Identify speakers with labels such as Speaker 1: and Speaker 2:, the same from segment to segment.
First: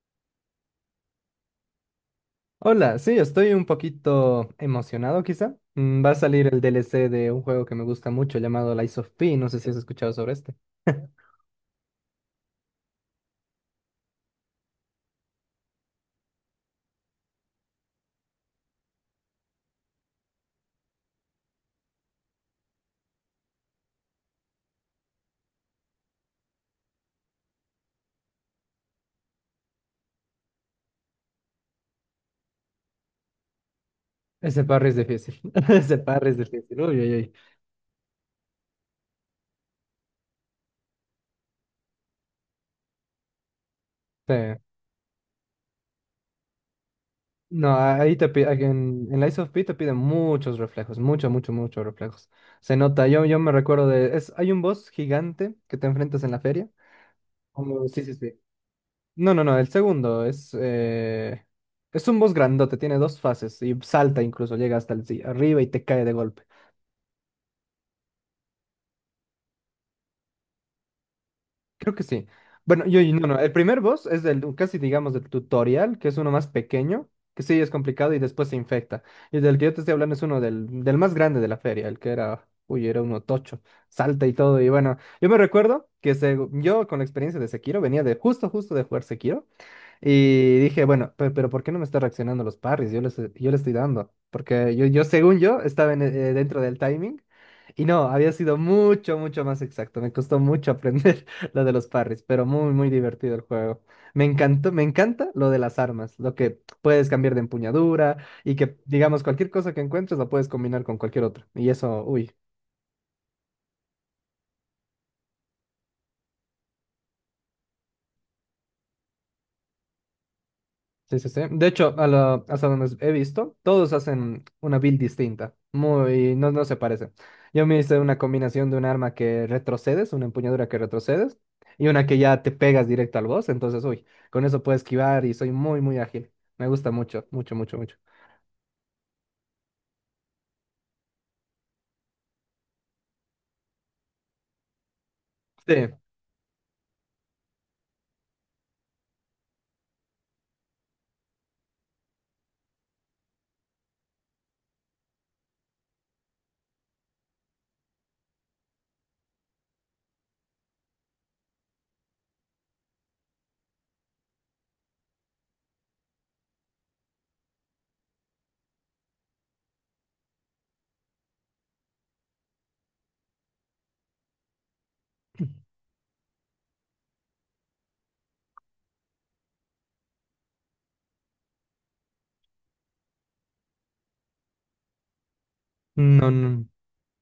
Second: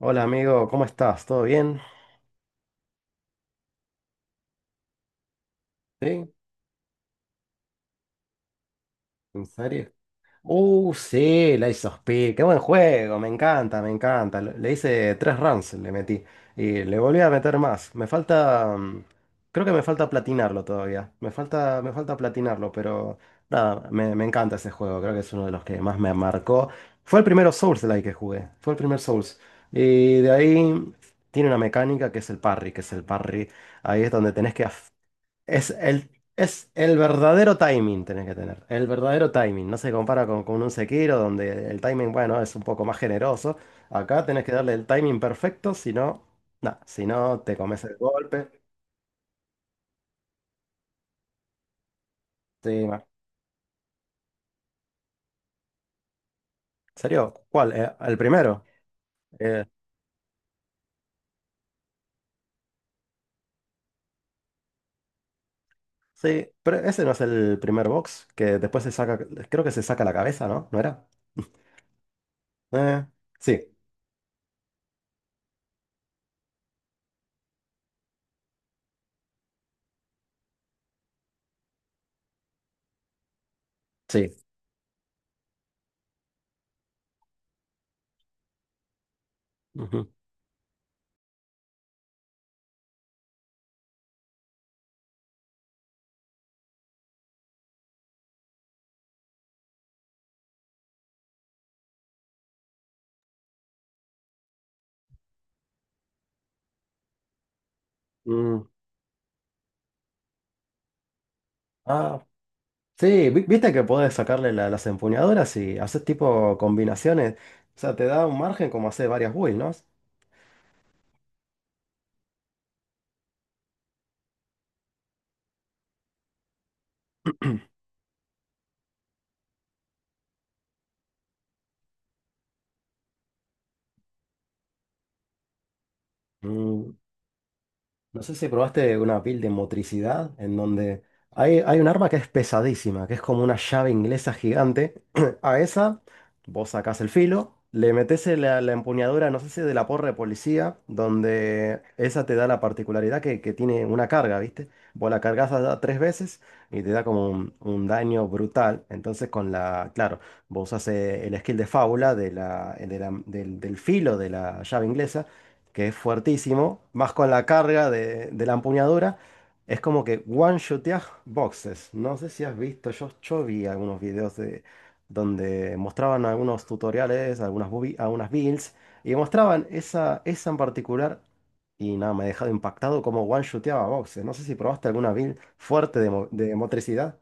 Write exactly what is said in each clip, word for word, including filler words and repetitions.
Speaker 1: Hola amigo, ¿cómo estás? ¿Todo bien?
Speaker 2: Hola, sí, estoy un poquito emocionado quizá. Mm, Va a
Speaker 1: ¿Sí?
Speaker 2: salir el D L C de un juego que me gusta mucho llamado Lies of P.
Speaker 1: ¿En
Speaker 2: No sé si has
Speaker 1: serio?
Speaker 2: escuchado sobre este.
Speaker 1: Uh, sí, la of P. Qué buen juego, me encanta, me encanta. Lo- Le hice tres runs, le metí. Y le volví a meter más. Me falta. mm, Creo que me falta platinarlo todavía. Me falta, me falta platinarlo, pero nada, me, me encanta ese juego. Creo que es uno de los que más me marcó. Fue el primero Souls-like que jugué. Fue el primer Souls. Y de ahí tiene una mecánica que es el parry, que es el parry. Ahí es donde tenés
Speaker 2: Ese
Speaker 1: que
Speaker 2: parry
Speaker 1: af-
Speaker 2: es difícil.
Speaker 1: Es
Speaker 2: Ese
Speaker 1: el,
Speaker 2: parry es
Speaker 1: es
Speaker 2: difícil.
Speaker 1: el
Speaker 2: Uy, uy, uy.
Speaker 1: verdadero timing tenés que tener. El verdadero timing. No se compara con, con un Sekiro donde el timing, bueno, es un poco más generoso. Acá
Speaker 2: Sí.
Speaker 1: tenés que darle el timing perfecto, si no, nah, si no te
Speaker 2: No,
Speaker 1: comes el
Speaker 2: ahí te pi-
Speaker 1: golpe.
Speaker 2: aquí en, en Lies of P te piden muchos reflejos, mucho, mucho, muchos reflejos. Se
Speaker 1: Sí, ma- ¿En
Speaker 2: nota, yo, yo me recuerdo de, es, hay un boss gigante que te enfrentas en la feria.
Speaker 1: serio? ¿Cuál?
Speaker 2: Oh,
Speaker 1: Eh,
Speaker 2: sí, sí,
Speaker 1: ¿el
Speaker 2: sí.
Speaker 1: primero?
Speaker 2: No, no, no,
Speaker 1: Eh,
Speaker 2: el segundo es, eh, es un boss grandote, tiene dos fases y salta incluso, llega hasta el, sí, arriba y te cae de golpe.
Speaker 1: sí, pero ese no es el primer box que después se saca, creo que se saca la cabeza, ¿no? ¿No era?
Speaker 2: Creo que sí. Bueno, yo,
Speaker 1: Eh,
Speaker 2: yo- no, no. El
Speaker 1: sí,
Speaker 2: primer boss es del, casi digamos del tutorial, que es uno más pequeño, que sí es complicado y después se infecta. Y del que yo te estoy hablando es uno del, del más grande de la feria, el que era, uy, era uno tocho, salta
Speaker 1: sí.
Speaker 2: y todo. Y bueno, yo me recuerdo que se, yo con la experiencia de Sekiro venía de justo, justo de jugar Sekiro.
Speaker 1: Ujú.
Speaker 2: Y dije, bueno, pe- pero, ¿por qué no me está reaccionando los parries? Yo le estoy, yo le estoy dando. Porque yo, yo, según yo, estaba en, eh, dentro del timing. Y no, había sido mucho, mucho más exacto. Me costó mucho aprender lo de los parries, pero muy, muy divertido el juego. Me encantó, me encanta lo de las armas, lo que puedes cambiar de empuñadura y
Speaker 1: Mm,
Speaker 2: que, digamos, cualquier cosa que encuentres la puedes combinar con cualquier otra. Y eso,
Speaker 1: ah,
Speaker 2: uy.
Speaker 1: sí, vi- viste que podés sacarle la- las empuñaduras y haces tipo combinaciones. O sea, te da un margen como hacer varias builds, ¿no?
Speaker 2: Sí, sí, sí. De hecho, a la- hasta donde he visto, todos hacen una build distinta. Muy, no, no se parece. Yo me hice una combinación de un arma que retrocedes, una empuñadura que retrocedes, y una que ya te pegas directo al boss. Entonces, uy, con eso puedo esquivar y soy muy, muy ágil. Me gusta
Speaker 1: Mm.
Speaker 2: mucho, mucho, mucho, mucho.
Speaker 1: No sé si probaste una build de motricidad en donde hay, hay un arma que es pesadísima, que es como una llave inglesa gigante. A
Speaker 2: Sí.
Speaker 1: esa vos sacás el filo, le metés la, la empuñadura, no sé si de la porra de policía, donde esa te da la particularidad que, que tiene una carga, ¿viste? Vos la cargas tres veces y te da como un, un daño brutal. Entonces con la, claro, vos usás eh, el skill de fábula de la, de la- del, del filo de la llave inglesa que es fuertísimo, más con la carga de, de la empuñadura, es como que one-shoteas boxes. No sé si has visto, yo, yo vi algunos videos de, donde mostraban algunos tutoriales, algunas, bubi- algunas builds, y mostraban esa, esa en particular, y nada, me ha dejado impactado como one-shoteaba boxes. No sé si probaste alguna build fuerte de, mo-
Speaker 2: No,
Speaker 1: de
Speaker 2: no,
Speaker 1: motricidad.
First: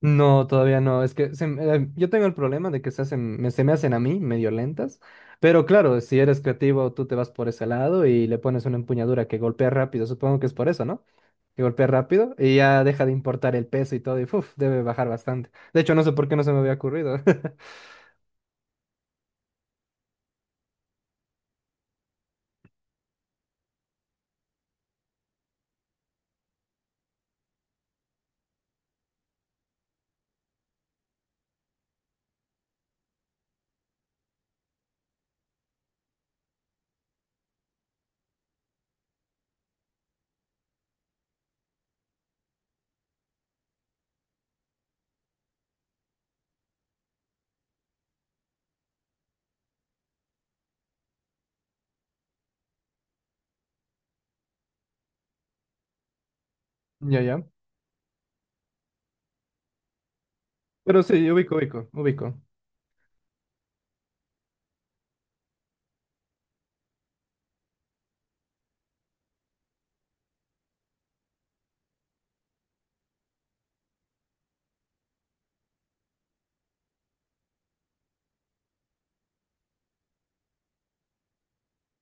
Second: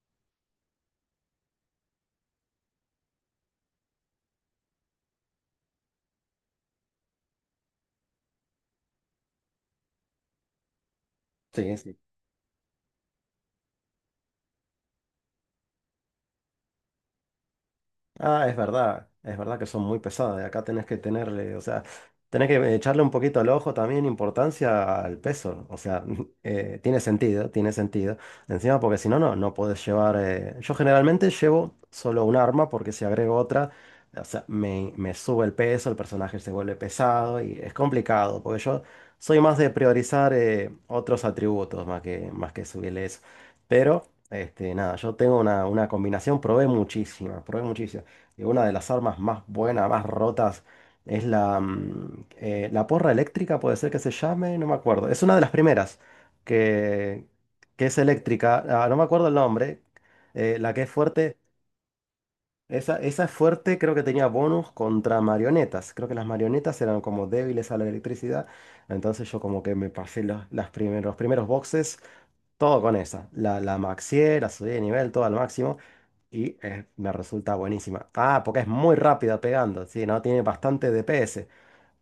Speaker 2: no, todavía no. Es que se me- eh, yo tengo el problema de que se hacen, me- se me hacen a mí medio lentas. Pero claro, si eres creativo, tú te vas por ese lado y le pones una empuñadura que golpea rápido. Supongo que es por eso, ¿no? Que
Speaker 1: Sí,
Speaker 2: golpea
Speaker 1: sí.
Speaker 2: rápido y ya deja de importar el peso y todo y uf, debe bajar bastante. De hecho, no sé por qué no se me había ocurrido.
Speaker 1: Ah, es verdad, es verdad que son muy pesadas. Acá tenés que tenerle, o sea, tenés que echarle un poquito al ojo también importancia al peso. O sea, eh, tiene sentido, tiene sentido. Encima, porque si no, no, no podés llevar. eh, Yo generalmente llevo solo un arma, porque si agrego otra, o sea, me, me sube el peso, el personaje se vuelve pesado y es complicado, porque yo soy más de priorizar eh, otros atributos más que, más que subirle eso. Pero, este, nada, yo tengo una, una combinación, probé muchísimas, probé muchísimas que una de las armas más buenas, más rotas, es la, mm, eh, la porra eléctrica, puede ser que se llame, no me acuerdo. Es una de las primeras
Speaker 2: Ya,
Speaker 1: que,
Speaker 2: ya.
Speaker 1: que es eléctrica, ah, no me acuerdo el nombre, eh, la que es
Speaker 2: Pero sí,
Speaker 1: fuerte,
Speaker 2: ubico, ubico, ubico.
Speaker 1: esa, esa es fuerte, creo que tenía bonus contra marionetas, creo que las marionetas eran como débiles a la electricidad, entonces yo como que me pasé los, las primer- los primeros boxes. Todo con esa. La, la maxié, la subí de nivel, todo al máximo. Y eh, me resulta buenísima. Ah, porque es muy rápida pegando. Sí, no tiene bastante D P S.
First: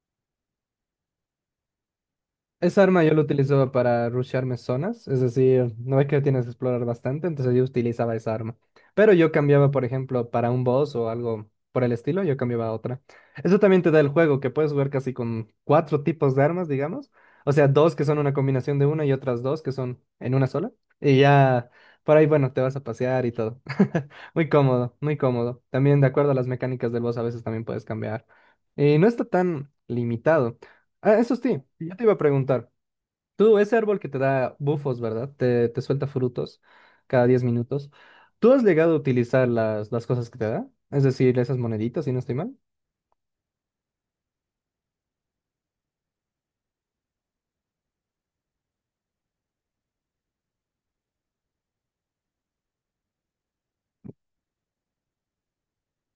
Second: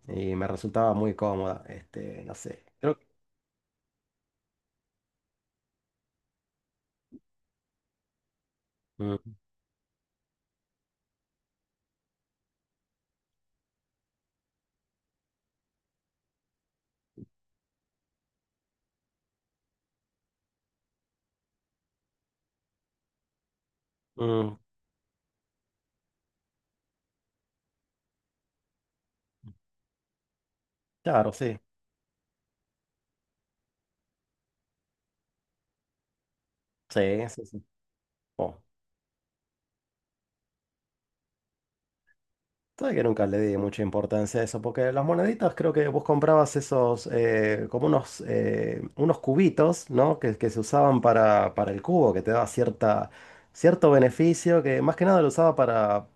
Speaker 1: Y me resultaba muy cómoda. Este, no sé.
Speaker 2: Esa
Speaker 1: Creo
Speaker 2: arma
Speaker 1: que.
Speaker 2: yo la utilizaba para rushearme zonas, es decir, no es que tienes que explorar bastante, entonces yo utilizaba esa arma. Pero yo
Speaker 1: Mm,
Speaker 2: cambiaba, por ejemplo, para un boss o algo por el estilo, yo cambiaba a otra. Eso también te da el juego, que puedes jugar casi con cuatro tipos de armas, digamos. O sea, dos que son una combinación de una y otras dos que son en una sola. Y ya por ahí, bueno, te vas a pasear y todo. Muy
Speaker 1: mm,
Speaker 2: cómodo, muy cómodo. También de acuerdo a las mecánicas del boss, a veces también puedes cambiar. Y no está tan limitado. Ah,
Speaker 1: claro,
Speaker 2: eso
Speaker 1: sí.
Speaker 2: sí, yo te iba a preguntar. Tú, ese árbol que te da bufos, ¿verdad? Te, te suelta frutos
Speaker 1: Sí,
Speaker 2: cada diez
Speaker 1: sí, sí.
Speaker 2: minutos. ¿Tú
Speaker 1: Oh.
Speaker 2: has llegado a utilizar las, las cosas que te da? Es decir, esas moneditas, si no estoy mal.
Speaker 1: Sabes que nunca le di mucha importancia a eso, porque las moneditas creo que vos comprabas esos, eh, como unos, eh, unos cubitos, ¿no? Que, que se usaban para, para el cubo, que te daba cierta, cierto beneficio, que más que nada lo usaba para,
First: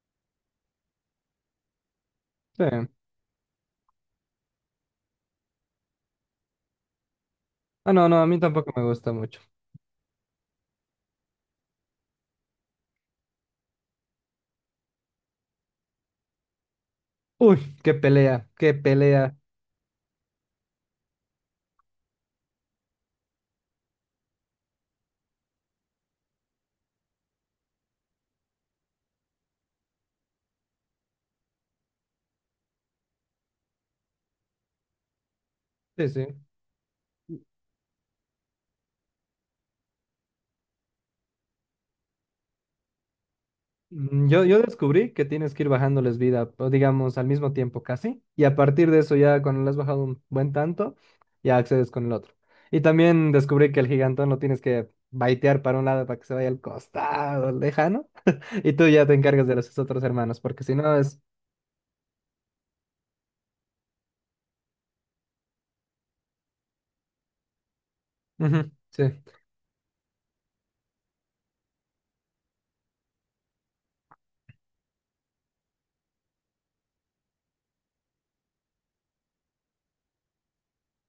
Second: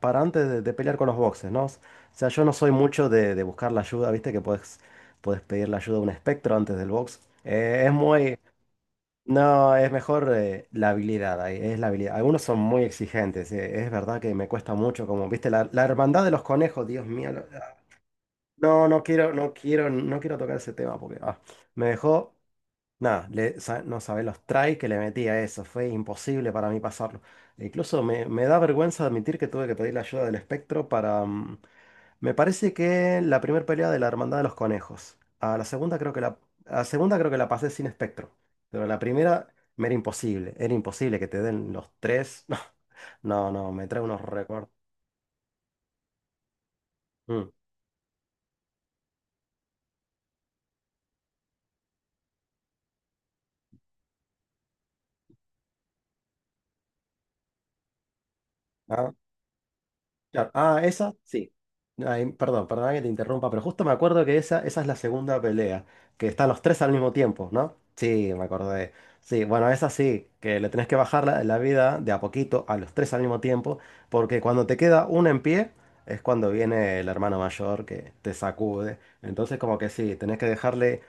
Speaker 1: para antes de, de pelear con los boxes, ¿no? O sea, yo no
Speaker 2: Sí.
Speaker 1: soy mucho de, de buscar la ayuda, ¿viste? Que puedes puedes pedir la ayuda a un espectro antes del box. Eh, es
Speaker 2: Ah, no, no, a
Speaker 1: muy,
Speaker 2: mí tampoco me gusta mucho.
Speaker 1: no, es mejor eh, la habilidad, ahí, es la habilidad. Algunos son muy exigentes, eh, es verdad que me cuesta mucho, como viste, la, la hermandad de los conejos, Dios mío. lo- ah,
Speaker 2: Uy, qué pelea, qué
Speaker 1: no, no quiero,
Speaker 2: pelea.
Speaker 1: no quiero, no quiero tocar ese tema porque ah, me dejó, nada, le- sa- no sabés los tries que le metí a eso, fue imposible para mí pasarlo. E incluso me, me da vergüenza admitir que tuve que pedir la ayuda del espectro para mm, me parece que la primera pelea de la Hermandad de los Conejos. A la segunda
Speaker 2: Sí,
Speaker 1: creo que
Speaker 2: sí.
Speaker 1: la, a la segunda creo que la pasé sin espectro. Pero la primera me era imposible. Era imposible que te den los tres. No, no, no, me trae unos
Speaker 2: Mm, Yo, yo
Speaker 1: récords.
Speaker 2: descubrí que tienes que ir bajándoles vida, o digamos, al
Speaker 1: Mm.
Speaker 2: mismo tiempo casi. Y a partir de eso, ya cuando le has bajado un buen tanto, ya accedes con el otro. Y también descubrí que el gigantón lo tienes que baitear para un lado para que se vaya al costado, lejano. Y tú ya
Speaker 1: Ah,
Speaker 2: te encargas de los otros hermanos,
Speaker 1: claro.
Speaker 2: porque si
Speaker 1: Ah,
Speaker 2: no
Speaker 1: esa,
Speaker 2: es...
Speaker 1: sí. Ay, perdón, perdón que te interrumpa, pero justo me acuerdo que esa, esa es la segunda pelea, que están los tres al mismo tiempo, ¿no? Sí, me
Speaker 2: Ujú,
Speaker 1: acordé.
Speaker 2: sí.
Speaker 1: Sí, bueno, esa sí, que le tenés que bajar la, la vida de a poquito a los tres al mismo tiempo, porque cuando te queda uno en pie es cuando viene el hermano mayor que te sacude. Entonces como que sí, tenés que dejarle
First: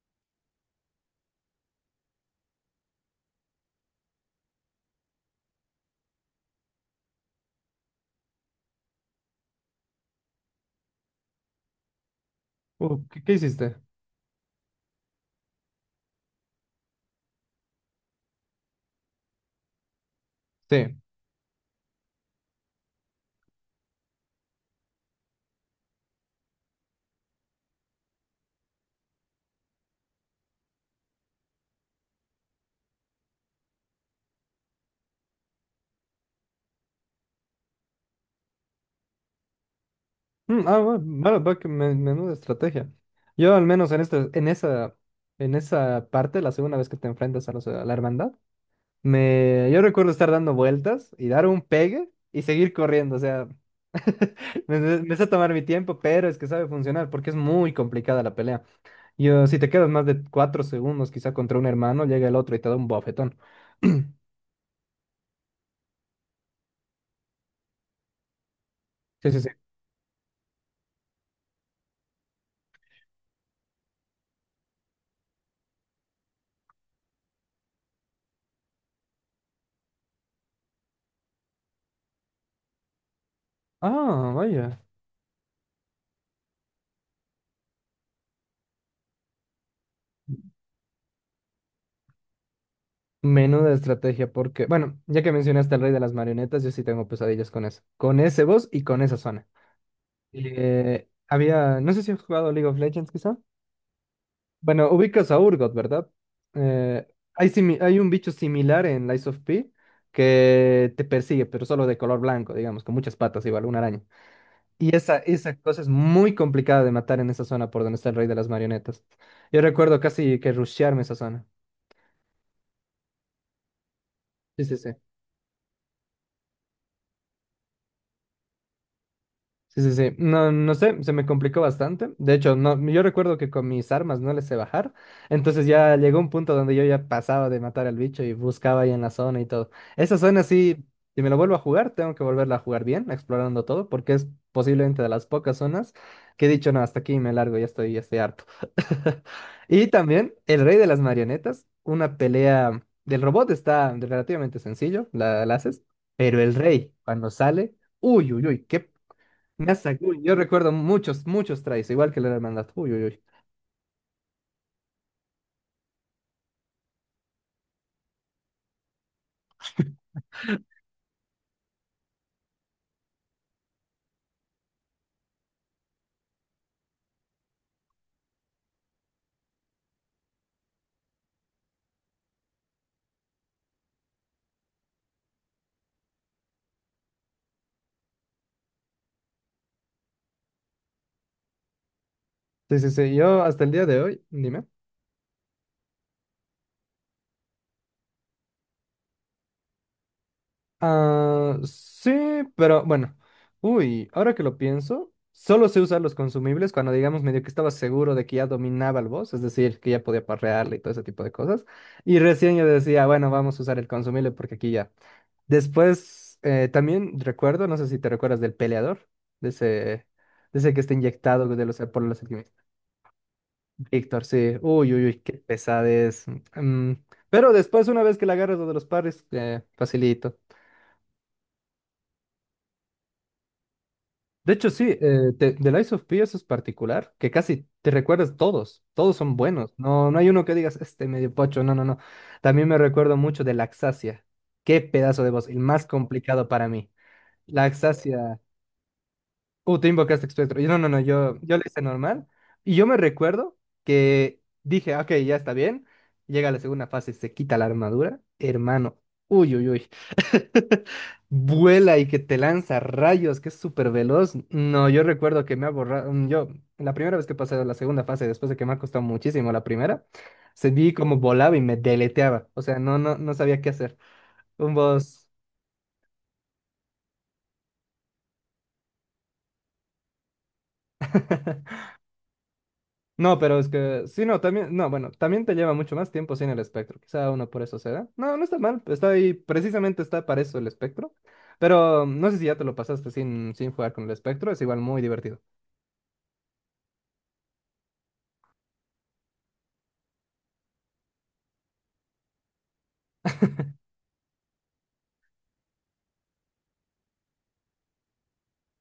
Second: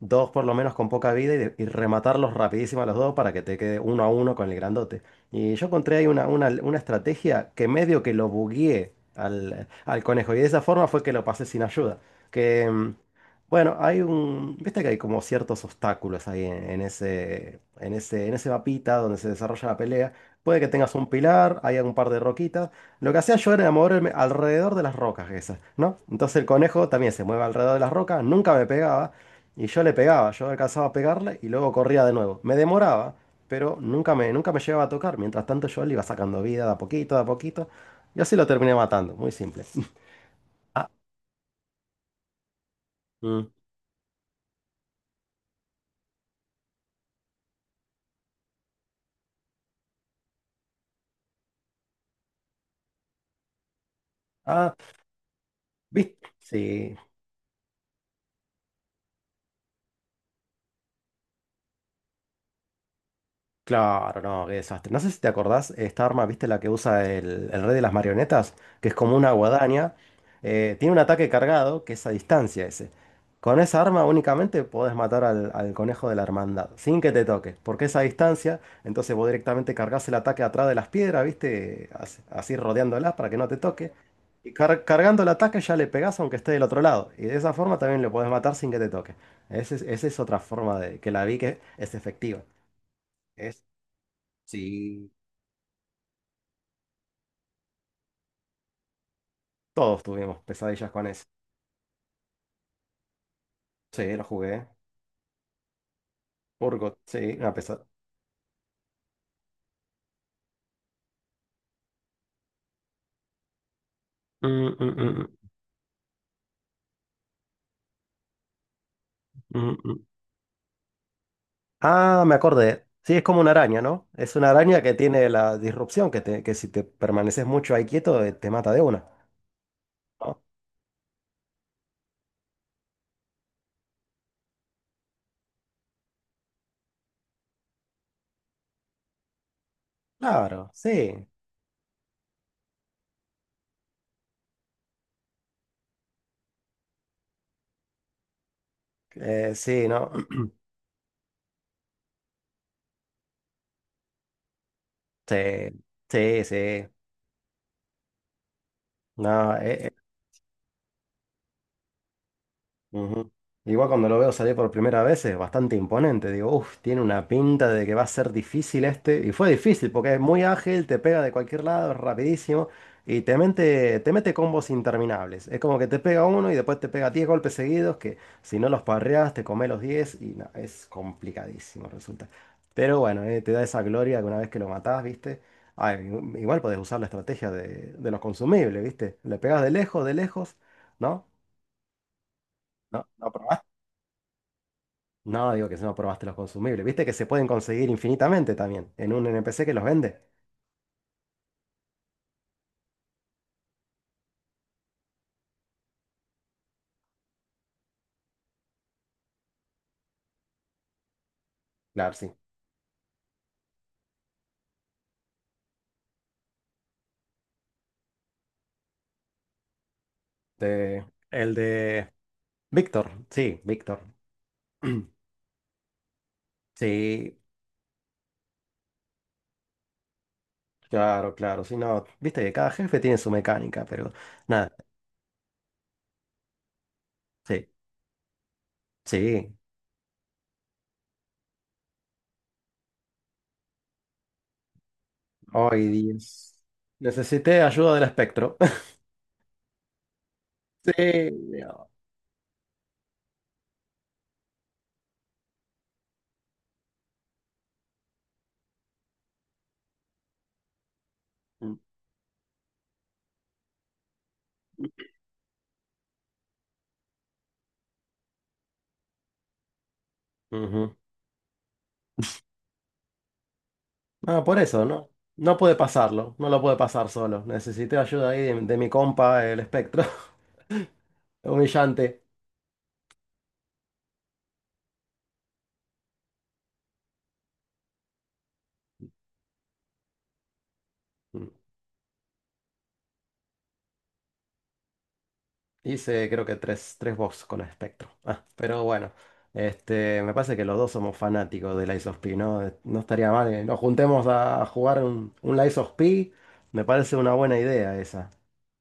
Speaker 1: dos por lo menos con poca vida y, de- y rematarlos rapidísimo a los dos para que te quede uno a uno con el grandote. Y yo encontré ahí una, una- una estrategia que medio que lo bugueé al, al conejo y de esa forma fue que lo pasé sin ayuda. Que, mm,
Speaker 2: Uh, ¿qué, qué
Speaker 1: bueno,
Speaker 2: hiciste?
Speaker 1: hay un, viste que hay como ciertos obstáculos ahí en, en ese, en ese, en ese mapita donde se desarrolla la pelea. Puede que tengas
Speaker 2: Sí.
Speaker 1: un pilar, hay un par de roquitas. Lo que hacía yo era moverme alrededor de las rocas esas, ¿no? Entonces el conejo también se mueve alrededor de las rocas, nunca me pegaba. Y yo le pegaba, yo alcanzaba a pegarle y luego corría de nuevo. Me demoraba, pero nunca me, nunca me llegaba a tocar. Mientras tanto yo le iba sacando vida de a poquito, de a poquito. Y así lo terminé matando, muy simple.
Speaker 2: Mm, ah,
Speaker 1: Ah,
Speaker 2: bueno, vale, va que me- menuda estrategia.
Speaker 1: mm,
Speaker 2: Yo al menos en este, en esa, en esa parte, la segunda vez que te enfrentas a, los- a la hermandad, me, yo recuerdo estar dando vueltas y dar un pegue y seguir corriendo. O sea,
Speaker 1: ah,
Speaker 2: me, me me sé tomar mi tiempo,
Speaker 1: ¿viste?
Speaker 2: pero es que sabe
Speaker 1: Sí.
Speaker 2: funcionar porque es muy complicada la pelea. Yo, si te quedas más de cuatro segundos quizá contra un hermano, llega el otro y te da un bofetón.
Speaker 1: Claro, no, qué desastre. No sé si te acordás, esta arma, ¿viste la que usa el, el rey de las marionetas? Que es como una
Speaker 2: Sí, sí, sí.
Speaker 1: guadaña. Eh, tiene un ataque cargado, que es a distancia ese. Con esa arma únicamente podés matar al, al conejo de la hermandad, sin que te toque, porque es a distancia, entonces vos directamente cargas el ataque atrás de las piedras, ¿viste? Así, así rodeándolas para que no te toque.
Speaker 2: Ah,
Speaker 1: Y
Speaker 2: vaya.
Speaker 1: car- cargando el ataque ya le pegás aunque esté del otro lado. Y de esa forma también lo podés matar sin que te toque. Ese es- Esa es otra forma de que la vi que es efectiva.
Speaker 2: Menuda estrategia, porque, bueno,
Speaker 1: Sí.
Speaker 2: ya que mencionaste al rey de las marionetas, yo sí tengo pesadillas con eso. Con ese boss y con esa zona.
Speaker 1: Todos tuvimos pesadillas con
Speaker 2: Eh,
Speaker 1: eso.
Speaker 2: había, no sé si has jugado League of Legends, quizá.
Speaker 1: Sí, lo jugué.
Speaker 2: Bueno, ubicas a Urgot, ¿verdad?
Speaker 1: Urgot,
Speaker 2: Eh,
Speaker 1: sí,
Speaker 2: hay,
Speaker 1: una
Speaker 2: simi-
Speaker 1: pesadilla.
Speaker 2: hay un bicho similar en Lies of P que te persigue, pero solo de color blanco, digamos, con muchas patas, igual, una araña.
Speaker 1: Mm,
Speaker 2: Y esa,
Speaker 1: mm,
Speaker 2: esa cosa es muy complicada de matar en esa zona por donde está el rey de las marionetas.
Speaker 1: mm,
Speaker 2: Yo
Speaker 1: mm, mm.
Speaker 2: recuerdo casi que rushearme esa zona.
Speaker 1: Ah, me acordé. Sí, es como una araña, ¿no? Es una
Speaker 2: Sí, sí,
Speaker 1: araña
Speaker 2: sí.
Speaker 1: que tiene la disrupción, que, te- que si te permaneces mucho ahí quieto, eh, te mata de una.
Speaker 2: Sí, sí, sí.
Speaker 1: ¿No?
Speaker 2: No, no sé, se me complicó bastante. De hecho, no, yo recuerdo que con mis armas no les sé bajar. Entonces ya llegó un punto donde yo ya pasaba de matar al bicho y buscaba ahí en la zona y todo. Esa zona
Speaker 1: Claro,
Speaker 2: sí, si
Speaker 1: sí.
Speaker 2: me lo vuelvo a jugar, tengo que volverla a jugar bien, explorando todo, porque es posiblemente de las pocas zonas que he dicho, no, hasta aquí me largo, ya estoy, ya estoy harto.
Speaker 1: Eh,
Speaker 2: Y
Speaker 1: sí, ¿no?
Speaker 2: también el rey de las marionetas, una pelea del robot está relativamente sencillo,
Speaker 1: Sí,
Speaker 2: la, la haces, pero
Speaker 1: sí,
Speaker 2: el
Speaker 1: sí.
Speaker 2: rey, cuando sale, uy, uy, uy, qué
Speaker 1: No, e-
Speaker 2: masa, uy, yo recuerdo muchos, muchos tries, igual que la hermandad. Uy, uy, uy.
Speaker 1: ujú. Igual cuando lo veo salir por primera vez es bastante imponente. Digo, uff, tiene una pinta de que va a ser difícil este. Y fue difícil porque es muy ágil, te pega de cualquier lado, es rapidísimo. Y te mete, te mete combos interminables. Es como que te pega uno y después te pega diez golpes seguidos que si no los parreas te come los diez y no, es complicadísimo resulta. Pero bueno, eh, te da esa gloria que una vez que lo matás, ¿viste? Ay, igual podés usar la estrategia de, de los consumibles, ¿viste? Le pegas de lejos, de lejos, ¿no?
Speaker 2: Sí, sí,
Speaker 1: ¿No?
Speaker 2: sí,
Speaker 1: ¿No
Speaker 2: yo hasta el
Speaker 1: probaste?
Speaker 2: día de hoy, dime.
Speaker 1: No, digo que si no probaste los consumibles. Viste que se pueden conseguir infinitamente también en un N P C que los vende.
Speaker 2: Ah, sí, pero bueno. Uy, ahora que lo pienso, solo sé usar los consumibles cuando digamos medio que estaba seguro de que ya dominaba el boss, es decir, que ya podía parrearle y todo ese tipo de cosas.
Speaker 1: Claro,
Speaker 2: Y
Speaker 1: sí.
Speaker 2: recién yo decía, bueno, vamos a usar el consumible porque aquí ya. Después, eh, también recuerdo, no sé si te recuerdas del peleador, de ese, de ese que está
Speaker 1: De-
Speaker 2: inyectado
Speaker 1: el
Speaker 2: de los, por
Speaker 1: de
Speaker 2: los alquimistas.
Speaker 1: Víctor. Sí, Víctor.
Speaker 2: Víctor, sí. Uy, uy, uy, qué pesadez. Mm,
Speaker 1: Sí,
Speaker 2: pero después, una vez que la agarras lo de los parries, eh, facilito.
Speaker 1: claro, claro. Sí, no. Viste que cada jefe tiene su mecánica, pero
Speaker 2: De hecho,
Speaker 1: nada.
Speaker 2: sí, eh, te- The Lies of P eso es particular, que
Speaker 1: Sí,
Speaker 2: casi te recuerdas todos. Todos son
Speaker 1: sí.
Speaker 2: buenos. No, no hay uno que digas, este medio pocho. No, no, no. También me recuerdo mucho de Laxacia. Qué pedazo de voz. El más
Speaker 1: Hoy día.
Speaker 2: complicado para mí.
Speaker 1: Necesité ayuda del
Speaker 2: Laxacia.
Speaker 1: espectro.
Speaker 2: Uh, tú invocaste espectro. Yo, no, no, no,
Speaker 1: Sí.
Speaker 2: yo, yo le hice
Speaker 1: No.
Speaker 2: normal. Y yo me recuerdo que dije, "Ah, ok, ya está bien. Llega la segunda fase, se quita la armadura. Hermano, uy, uy, uy. Vuela y que te lanza rayos, que es súper veloz. No, yo recuerdo que me ha borrado. mm, Yo, la primera vez que pasé a la segunda fase, después de que me ha costado muchísimo la primera, se vi
Speaker 1: Ujú.
Speaker 2: como volaba y me deleteaba. O sea, no, no, no sabía qué hacer.
Speaker 1: No, por
Speaker 2: Un
Speaker 1: eso, ¿no?
Speaker 2: boss.
Speaker 1: No pude pasarlo. No lo pude pasar solo. Necesité ayuda ahí de, de mi compa, el espectro. Humillante.
Speaker 2: No, pero es que, sí, no, también, no, bueno, también te lleva mucho más tiempo sin el espectro, quizá uno por eso se da. No, no está mal, pues, está ahí, precisamente está para eso el espectro, pero mm, no sé si ya te lo pasaste sin, sin jugar con el espectro, es igual muy divertido.
Speaker 1: Hice creo que tres, tres box con Spectrum. Ah, pero bueno, este, me parece que los dos somos fanáticos de Lies of P, ¿no? Eh, No estaría mal que nos juntemos a jugar un, un Lies of P. Me parece una buena idea esa,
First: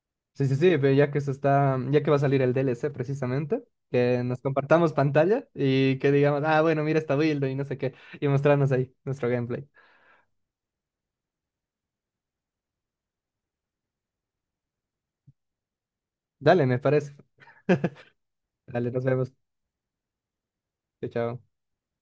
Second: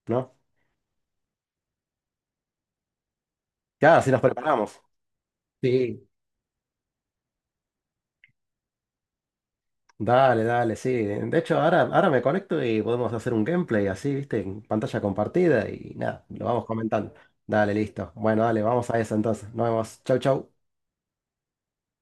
Speaker 1: ¿no?
Speaker 2: Sí, sí, sí, pero ya que se está, ya que va a salir el D L C precisamente,
Speaker 1: Ya, así nos
Speaker 2: que nos
Speaker 1: preparamos.
Speaker 2: compartamos pantalla y
Speaker 1: Sí.
Speaker 2: que digamos, ah, bueno, mira esta build y no sé qué, y mostrarnos ahí nuestro gameplay.
Speaker 1: Dale, dale, sí. De hecho, ahora, ahora me conecto y podemos hacer un gameplay así, ¿viste? En pantalla compartida y nada, lo vamos
Speaker 2: Dale, me
Speaker 1: comentando.
Speaker 2: parece.
Speaker 1: Dale, listo. Bueno, dale, vamos
Speaker 2: Dale,
Speaker 1: a
Speaker 2: nos
Speaker 1: eso
Speaker 2: vemos.
Speaker 1: entonces. Nos vemos. Chau, chau.
Speaker 2: Chao, chao.